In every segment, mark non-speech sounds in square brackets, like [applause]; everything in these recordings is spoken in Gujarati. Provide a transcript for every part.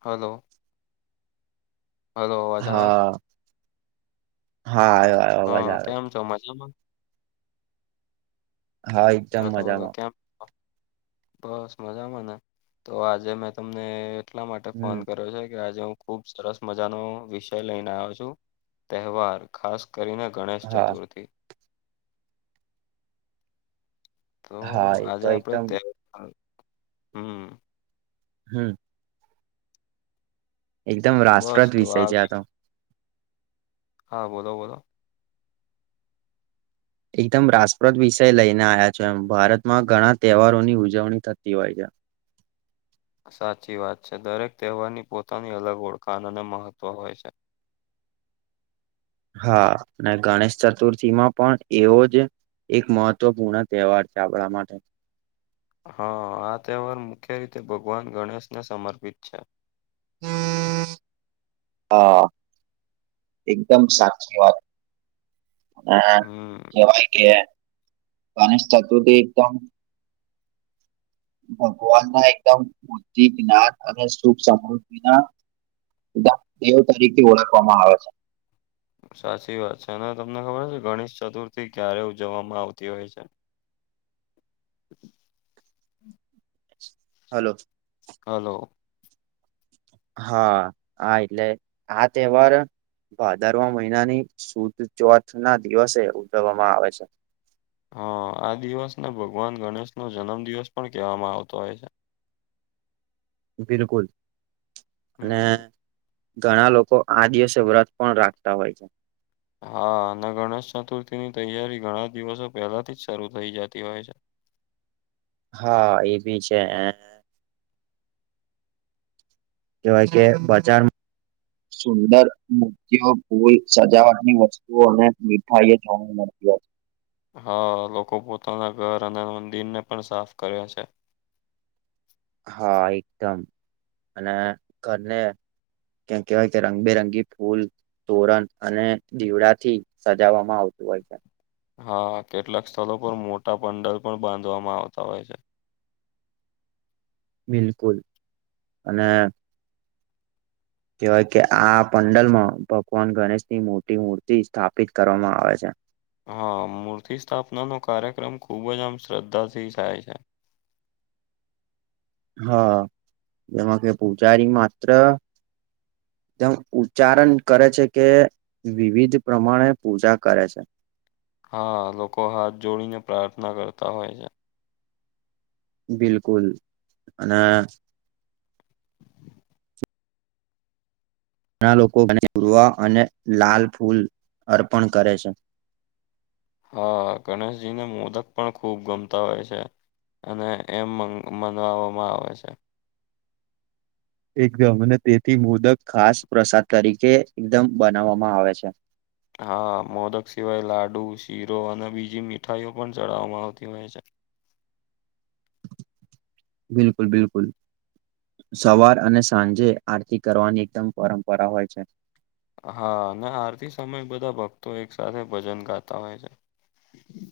હલો. હલો અવાજ આવે છે હા હા આયો આયો. હ કેમ છો મજામાં? હા એકદમ હતો વલો મજામાં કેમ [unintelligible] બસ મજામાંને તો આજે મેં તમને એટલા માટે ફોન હમ કર્યો છે કે આજે હું ખુબ સરસ મજાનો વિષય લઈને આયો છું તહેવાર ખાસ કરીને ગણેશ હા ચતુર્થી. તો હા એ આજે તો આપડે એકદમ તહેવા હમ. હમ. એકદમ બસ રાષ્ટ્રદ તો વિષય છે આ વિ- તો. હા બોલો બોલો. એકદમ રાસપ્રદ વિષય લઈને આયા છો એમ ભારતમાં ઘણા તહેવારોની ઉજવણી થતી હોય છે. સાચી વાત છે દરેક તહેવારની પોતાની અલગ ઓળખાણ અને મહત્વ હોય છે. હા અને ગણેશ ચતુર્થી માં પણ એવો જ એક મહત્વપૂર્ણ તહેવાર છે આપણા માટે. હા આ તહેવાર મુખ્ય રીતે ભગવાન ગણેશને સમર્પિત છે. હા એકદમ સાચી વાત. અને હમ કેવાય કે ગણેશ ચતુર્થી એકદમ ભગવાનના એકદમ બુદ્ધિ, જ્ઞાન અને સુખ સમૃદ્ધિના દા દેવ તરીથી ઓળખવામાં આવે છે. સાચી વાત છે અને તમને ખબર છે ગણેશ ચતુર્થી ક્યારે ઉજવવામાં આવતી હોય છે. હ હલો. હલો. હા હા એટલે આ તહેવાર ભાદરવા મહિનાની સુુદ ચોથ ના દિવસે ઉજવવામાં આવે છે. હા આ દિવસ ને ભગવાન ગણેશ નો જન્મ દિવસ પણ કહેવામાં આવતો હોય છે. બિલકુલ અને હમ ઘણા લોકો આ દિવસે વ્રત પણ રાખતા હોય છે. હા અને ગણેશ ચતુર્થી ની તૈયારી ઘણા દિવસો પહેલાથી જ શરૂ થઇ જતી હોય છે. હા એ બી છે એ. કવાય કે બજાર સુંદર મૂર્તિઓ કોઈ સજાવટની વસ્ત તુઓ અને મીઠાઈ એ જોવા મળતી હોય. હા લોકો પોતાના ઘર અને મંદિર ને પણ સાફ કરે છે. હા એકદમ અને ઘરને ક્યા કહેવાય કે રંગબેરંગી ફૂલ તોરંત અને દીવડા થી સજાવવામાં આવતું હોય છે. હા કેટલાક સ્થલો પર મોટા પંડલ પણ બાંધવામાં આવતા હોય છે. બિલકુલ અને કવાય કે આ પંડલ માં ભગવાન ગણેશ ની મોટી મૂર્તિ સ્થાપિત કરવામાં આવે છે. હા મૂર્તિ સ્થાપના નો કાર્યક્રમ ખુબ જ આમ શ્રદ્ધાથી થાય છે. હા એમાં કે પૂજારી માત્ર જેમ ઉચ્ચારણ કરે છે કે વિવિધ પ્રમાણે પૂજા કરે છે. હા લોકો હાથ જોડીને પ્રાર્થના કરતા હોય છે. બિલકુલ અને. ઘણા લોકો ઉરવા અને લાલ ફૂલ અર્પણ કરે છે. હા ગણેશજીને મોદક પણ ખૂબ ગમતા હોય છે. અને એમ મન મનાવામાં આવે છે. એકદમ અને તેથી મોદક ખાસ પ્રસાદ તરીકે એકદમ બનાવામાં આવે છે. હા મોદક સિવાય લાડુ શીરો અને બીજી મીઠાઈઓ પણ ચડાવવામાં આવતી હોય છે. બિલકુલ બિલકુલ. સવાર અને સાંજે આરતી કરવાની એકદમ પરંપરા હોય છે. હા અને આરતી સમય બધાં ભક્તો એક સાથે ભજન ગાતાં હોય છે. હમ [unintelligible]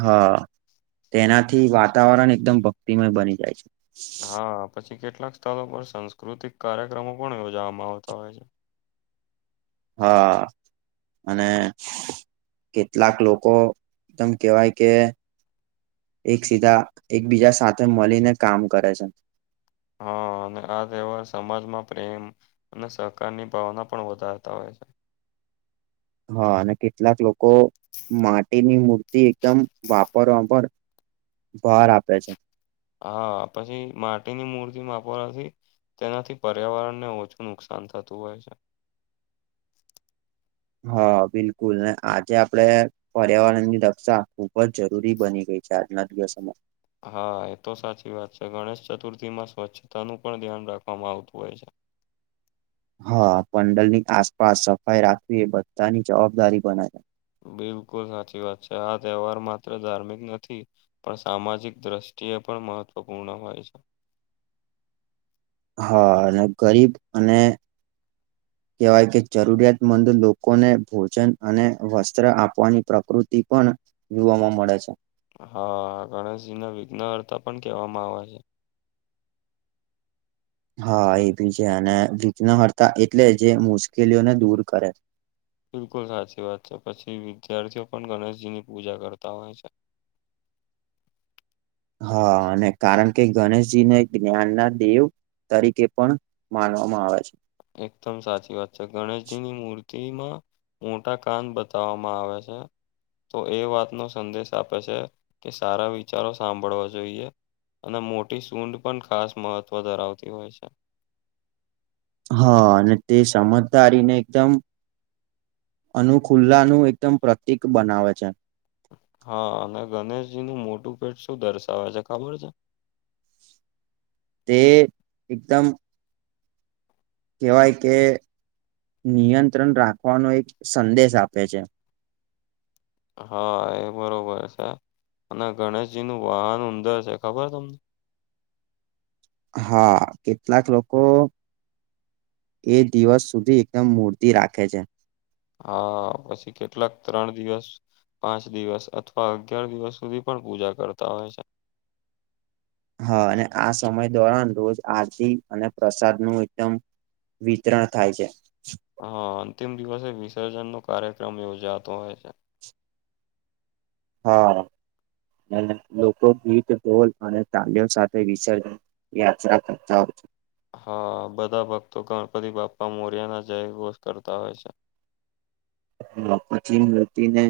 હા તેનાથી વાતાવરણ એકદમ ભક્તિમય બની જાય છે. હા પછી કેટલાક સ્થળો પર સાંસ્કૃતિક કાર્યક્રમો પણ યોજાવામાં આવતા હોય છે. હા. અને કેટલાક લોકો તમ કેવાય કે એક સીધાં એકબીજા સાથે મલીને કામ કરે છે. હા અને આ તહેવાર સમાજમાં પ્રેમ અને સહકારની ભાવના પણ વધારતા હોય છે. હા અને કેટલાક લોકો માટીની મૂર્તિ એકદમ વાપરવાપર ભાર આપે છે. હા પછી માટીની મૂર્તિ માપવાનાથી. તેનાથી પર્યાવરણને ઓછું નુકસાન થતું હોય છે. હા બિલકુલ ને આજે આપડે પર્યાવરણની રક્ષા ખૂબ જ જરૂરી બની ગઈ છે આજના દિવસોમાં. હા એ તો સાચી વાત છે ગણેશ ચતુર્થીમાં સ્વચ્છતાનું પણ ધ્યાન રાખવામાં આવતું હોય છે. હા પંડલની આસપાસ સફાઈ રાખવી એ બધાની જવાબદારી બને છે. બિલકુલ સાચી વાત છે આ તહેવાર માત્ર ધાર્મિક નથી પણ સામાજિક દ્રષ્ટિએ પણ મહત્વપૂર્ણ હોય છે. હા અને ગરીબ અને [unintelligible] કેવાય કે જરૂરિયાત મંદ લોકોને ભોજન અને વસ્ત્ર આપવાની પ્રકૃતિ પણ જોવામાં મળે છે. હા ગણેશજીને વિઘ્નહર્તા પન કહેવામાં આવે છે. હા એ ભી છે અને વિઘ્નહર્તા એટલે જે મુશ્કેલીઓને દૂર કરે. બિલકુલ સાચી વાત છે પછી વિદ્યાર્થીઓ પણ ગણેશજીની પૂજા કરતા હોય છે. હા અને કારણ કે ગણેશજીને જ્ઞાનનાં દેવ તરીકે પણ માનવામાં આવે છે. એકદમ સાચી વાત છે ગણેશજીની મૂર્તિમાં મોટા કાન બતાવામાં આવે છે. તો એ વાતનો સંદેશ આપે છે કે સારા વિચારો સાંભળવા જોઈએ. અને મોટી સુંઢ પન ખાસ મહત્વ ધરાવતી હોય છે. હા અને તે સમજદારી ને એકદમ અનુ ખુલ્લાનું એકદમ પ્રતિક બનાવે છે. હા અને ગણેશજીનું મોટું પેટ શું દર્શાવે છે ખબર છે? તે એકદમ કેવાય કે નિયંત્રણ રાખવાનો એક સંદેશ આપે છે. હા એ બરોબર છે અને ગણેશજીનું વાહન ઉંદર છે ખબર તમને? હા કેટલાક લોકો એક દિવસ સુધી એકદમ મૂર્તિ રાખે છે. હા પછી કેટલાક ત્રણ દિવસ પાંચ દિવસ અથવા અગિયાર દિવસ સુધી પણ પૂજા કરતા હોય છે. હા અને આ સમય દોરન રોજ આરતી અને પ્રસાદ નું એકદમ વિતરણ થાય છે. હા અંતિમ દિવસે વિસર્જન નો કાર્યક્રમ યોજાતો હોય છે. હા લોકો ગીત ધોલ અને તલીઓ સાથે વિસર્જન [inaudible] હા બધા ભક્તો ગણપતિ બાપ્પા મોર્યાના જય ગોષ કરતા હોય છે. હા પછી મૃતિને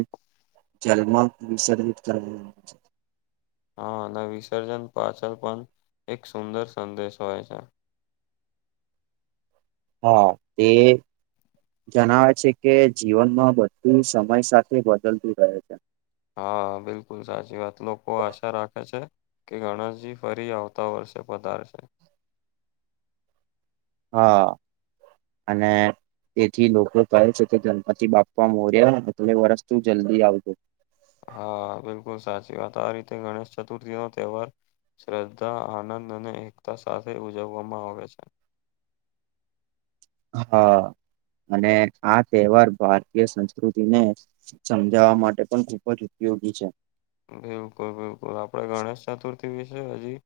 જલમાં વિસર્જિત કર આવે છે. હા અને વિસર્જન પાછળ પણ એક સુંદર સંદેશ હોય છે. હા એ જણાવે છે કે જીવનમાં બધું સમય સાથે બદલતું રહે છે. હા બિલકુલ સાચી વાત લોકો આશા રાખે છે કે ગણેશજી ફરી આવતા વર્ષે પધારશે. હા અને તેથી લોકો કહે છે કે ગણપતિ બાપા મોર્યા એટલે વર્ષ તું જલ્દી આવજો. હા બિલકુલ સાચી વાત આ રીતે ગણેશ ચતુર્થી નો તહેવાર શ્રદ્ધા આનંદ અને એકતા સાથે ઉજવવામાં આવે છે. હા અને આ તહેવાર ભારતીય સંસ્કૃતિને સમજાવવા માટે પણ ખુબ જ ઉપયોગી છે. બિલકુલ બિલકુલ આપડે ગણેશ ચતુર્થી વિશે હજી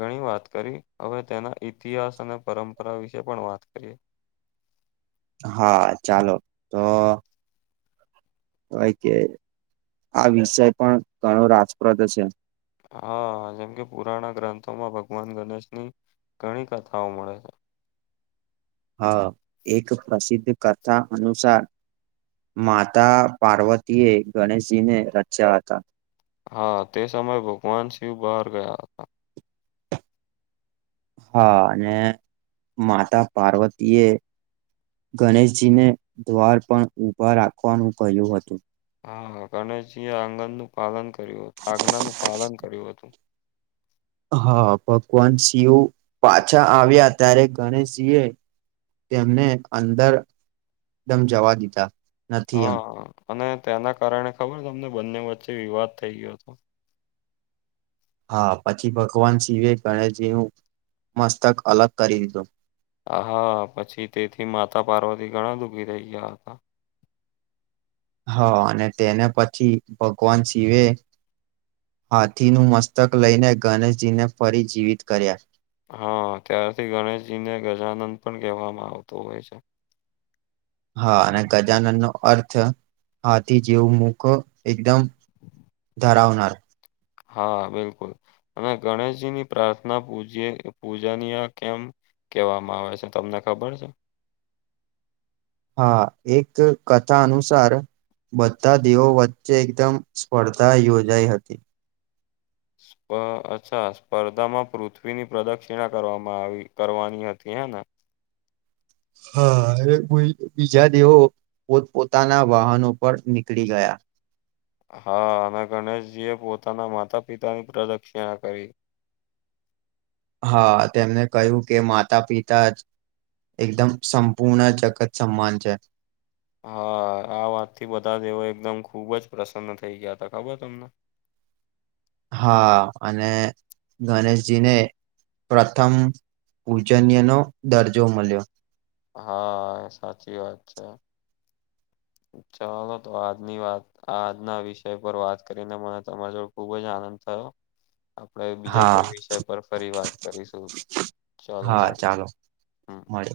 ઘણી વાત કરી હવે તેના ઈતિહાસ અને પરંપરા વિશે પણ વાત કરીએ. હા ચાલો તો હોય કે આ વિષય પણ ઘણો રાજપ્રદ છે. હા જેમ કે પુરાના ગ્રંથોમાં ભગવાન ગણેશની ઘણી કથાઓ મળે છે. હા એક પ્રસિદ્ધ કથા અનુસાર માતા પાર્વતી એ ગણેશજી ને રચ્યા હતા. હા તે સમયે ભગવાન શિવ બહાર ગયા હતા. હા અને માતા પાર્વતી એ ગણેશજીને દ્વાર પણ ઉભા રાખવાનું કહ્યું હતું. હા ગણેશજીએ આંગણનું પાલન કર્યું હતું આજ્ઞાનું પાલન કર્યું હતું. હા ભગવાન શિવ પાછા આવ્યા ત્યારે ગણેશજી એ તેમને અંદર દમ જવા દીધા નથી એમ હા અને તેના કારણે ખબર તમને બંને વચ્ચે વિવાદ થઈ ગયો હતો. હા પછી ભગવાન શિવે ગણેશજીનું મસ્તક અલગ કરી દીધું. હા પછી તેથી માતા પાર્વતી ઘણા દુખી રહી ગયા હતા. હા અને તેને પછી ભગવાન શિવે હાથીનું મસ્તક લઈને ગણેશજીને ફરી જીવિત કર્યા. હા ત્યારથી ગણેશજી ને ગજાનંદ પણ કહેવામાં આવતું હોય છે. હા અને ગજાનન નો અર્થ હાથી જેવું મુક એકદમ ધરાવનાર હા બિલકુલ અને ગણેશજીની પ્રાર્થના પૂ પુજાની આ કેમ કેવામાં આવે છે તમને ખબર છે? હા એક કથા અનુસાર બધા દેવો વચ્ચે એકદમ સ્પર્ધા યોજાઈ હતી. અચ્છા સ્પર્ધામાં પૃથ્વીની પ્રદક્ષિણા કરવામાં આવી કરવાની હતી હે ને? હા બીજા દેવો પોત પોતાના વાહનો પર નીકળી ગયા. હા અને ગણેશજી એ પોતાના માતા પિતાની પ્રદક્ષિણા કરી હા તેમને કહ્યું કે માતા પિતા જ એકદમ સંપૂર્ણ જગત સમાન છે. હા આ વાત થી બધા દેવો એકદમ ખુબ જ પ્રસન્ન થઇ ગયા હતા ખબર તમને. હા અને ગણેશજી ને પ્રથમ પૂજનીયનો દર્જો મળ્યો હા સાચી વાત છે. ચાલો તો આજની વાત આ આજના વિષય પર વાત કરીને મને તમારા જોડે ખુબ જ આનંદ થયો આપણે બીજા હા કોઈ વિષય પર ફરી વાત કરીશું ચાલો હા મળીએ ચાલો હમ મળીએ.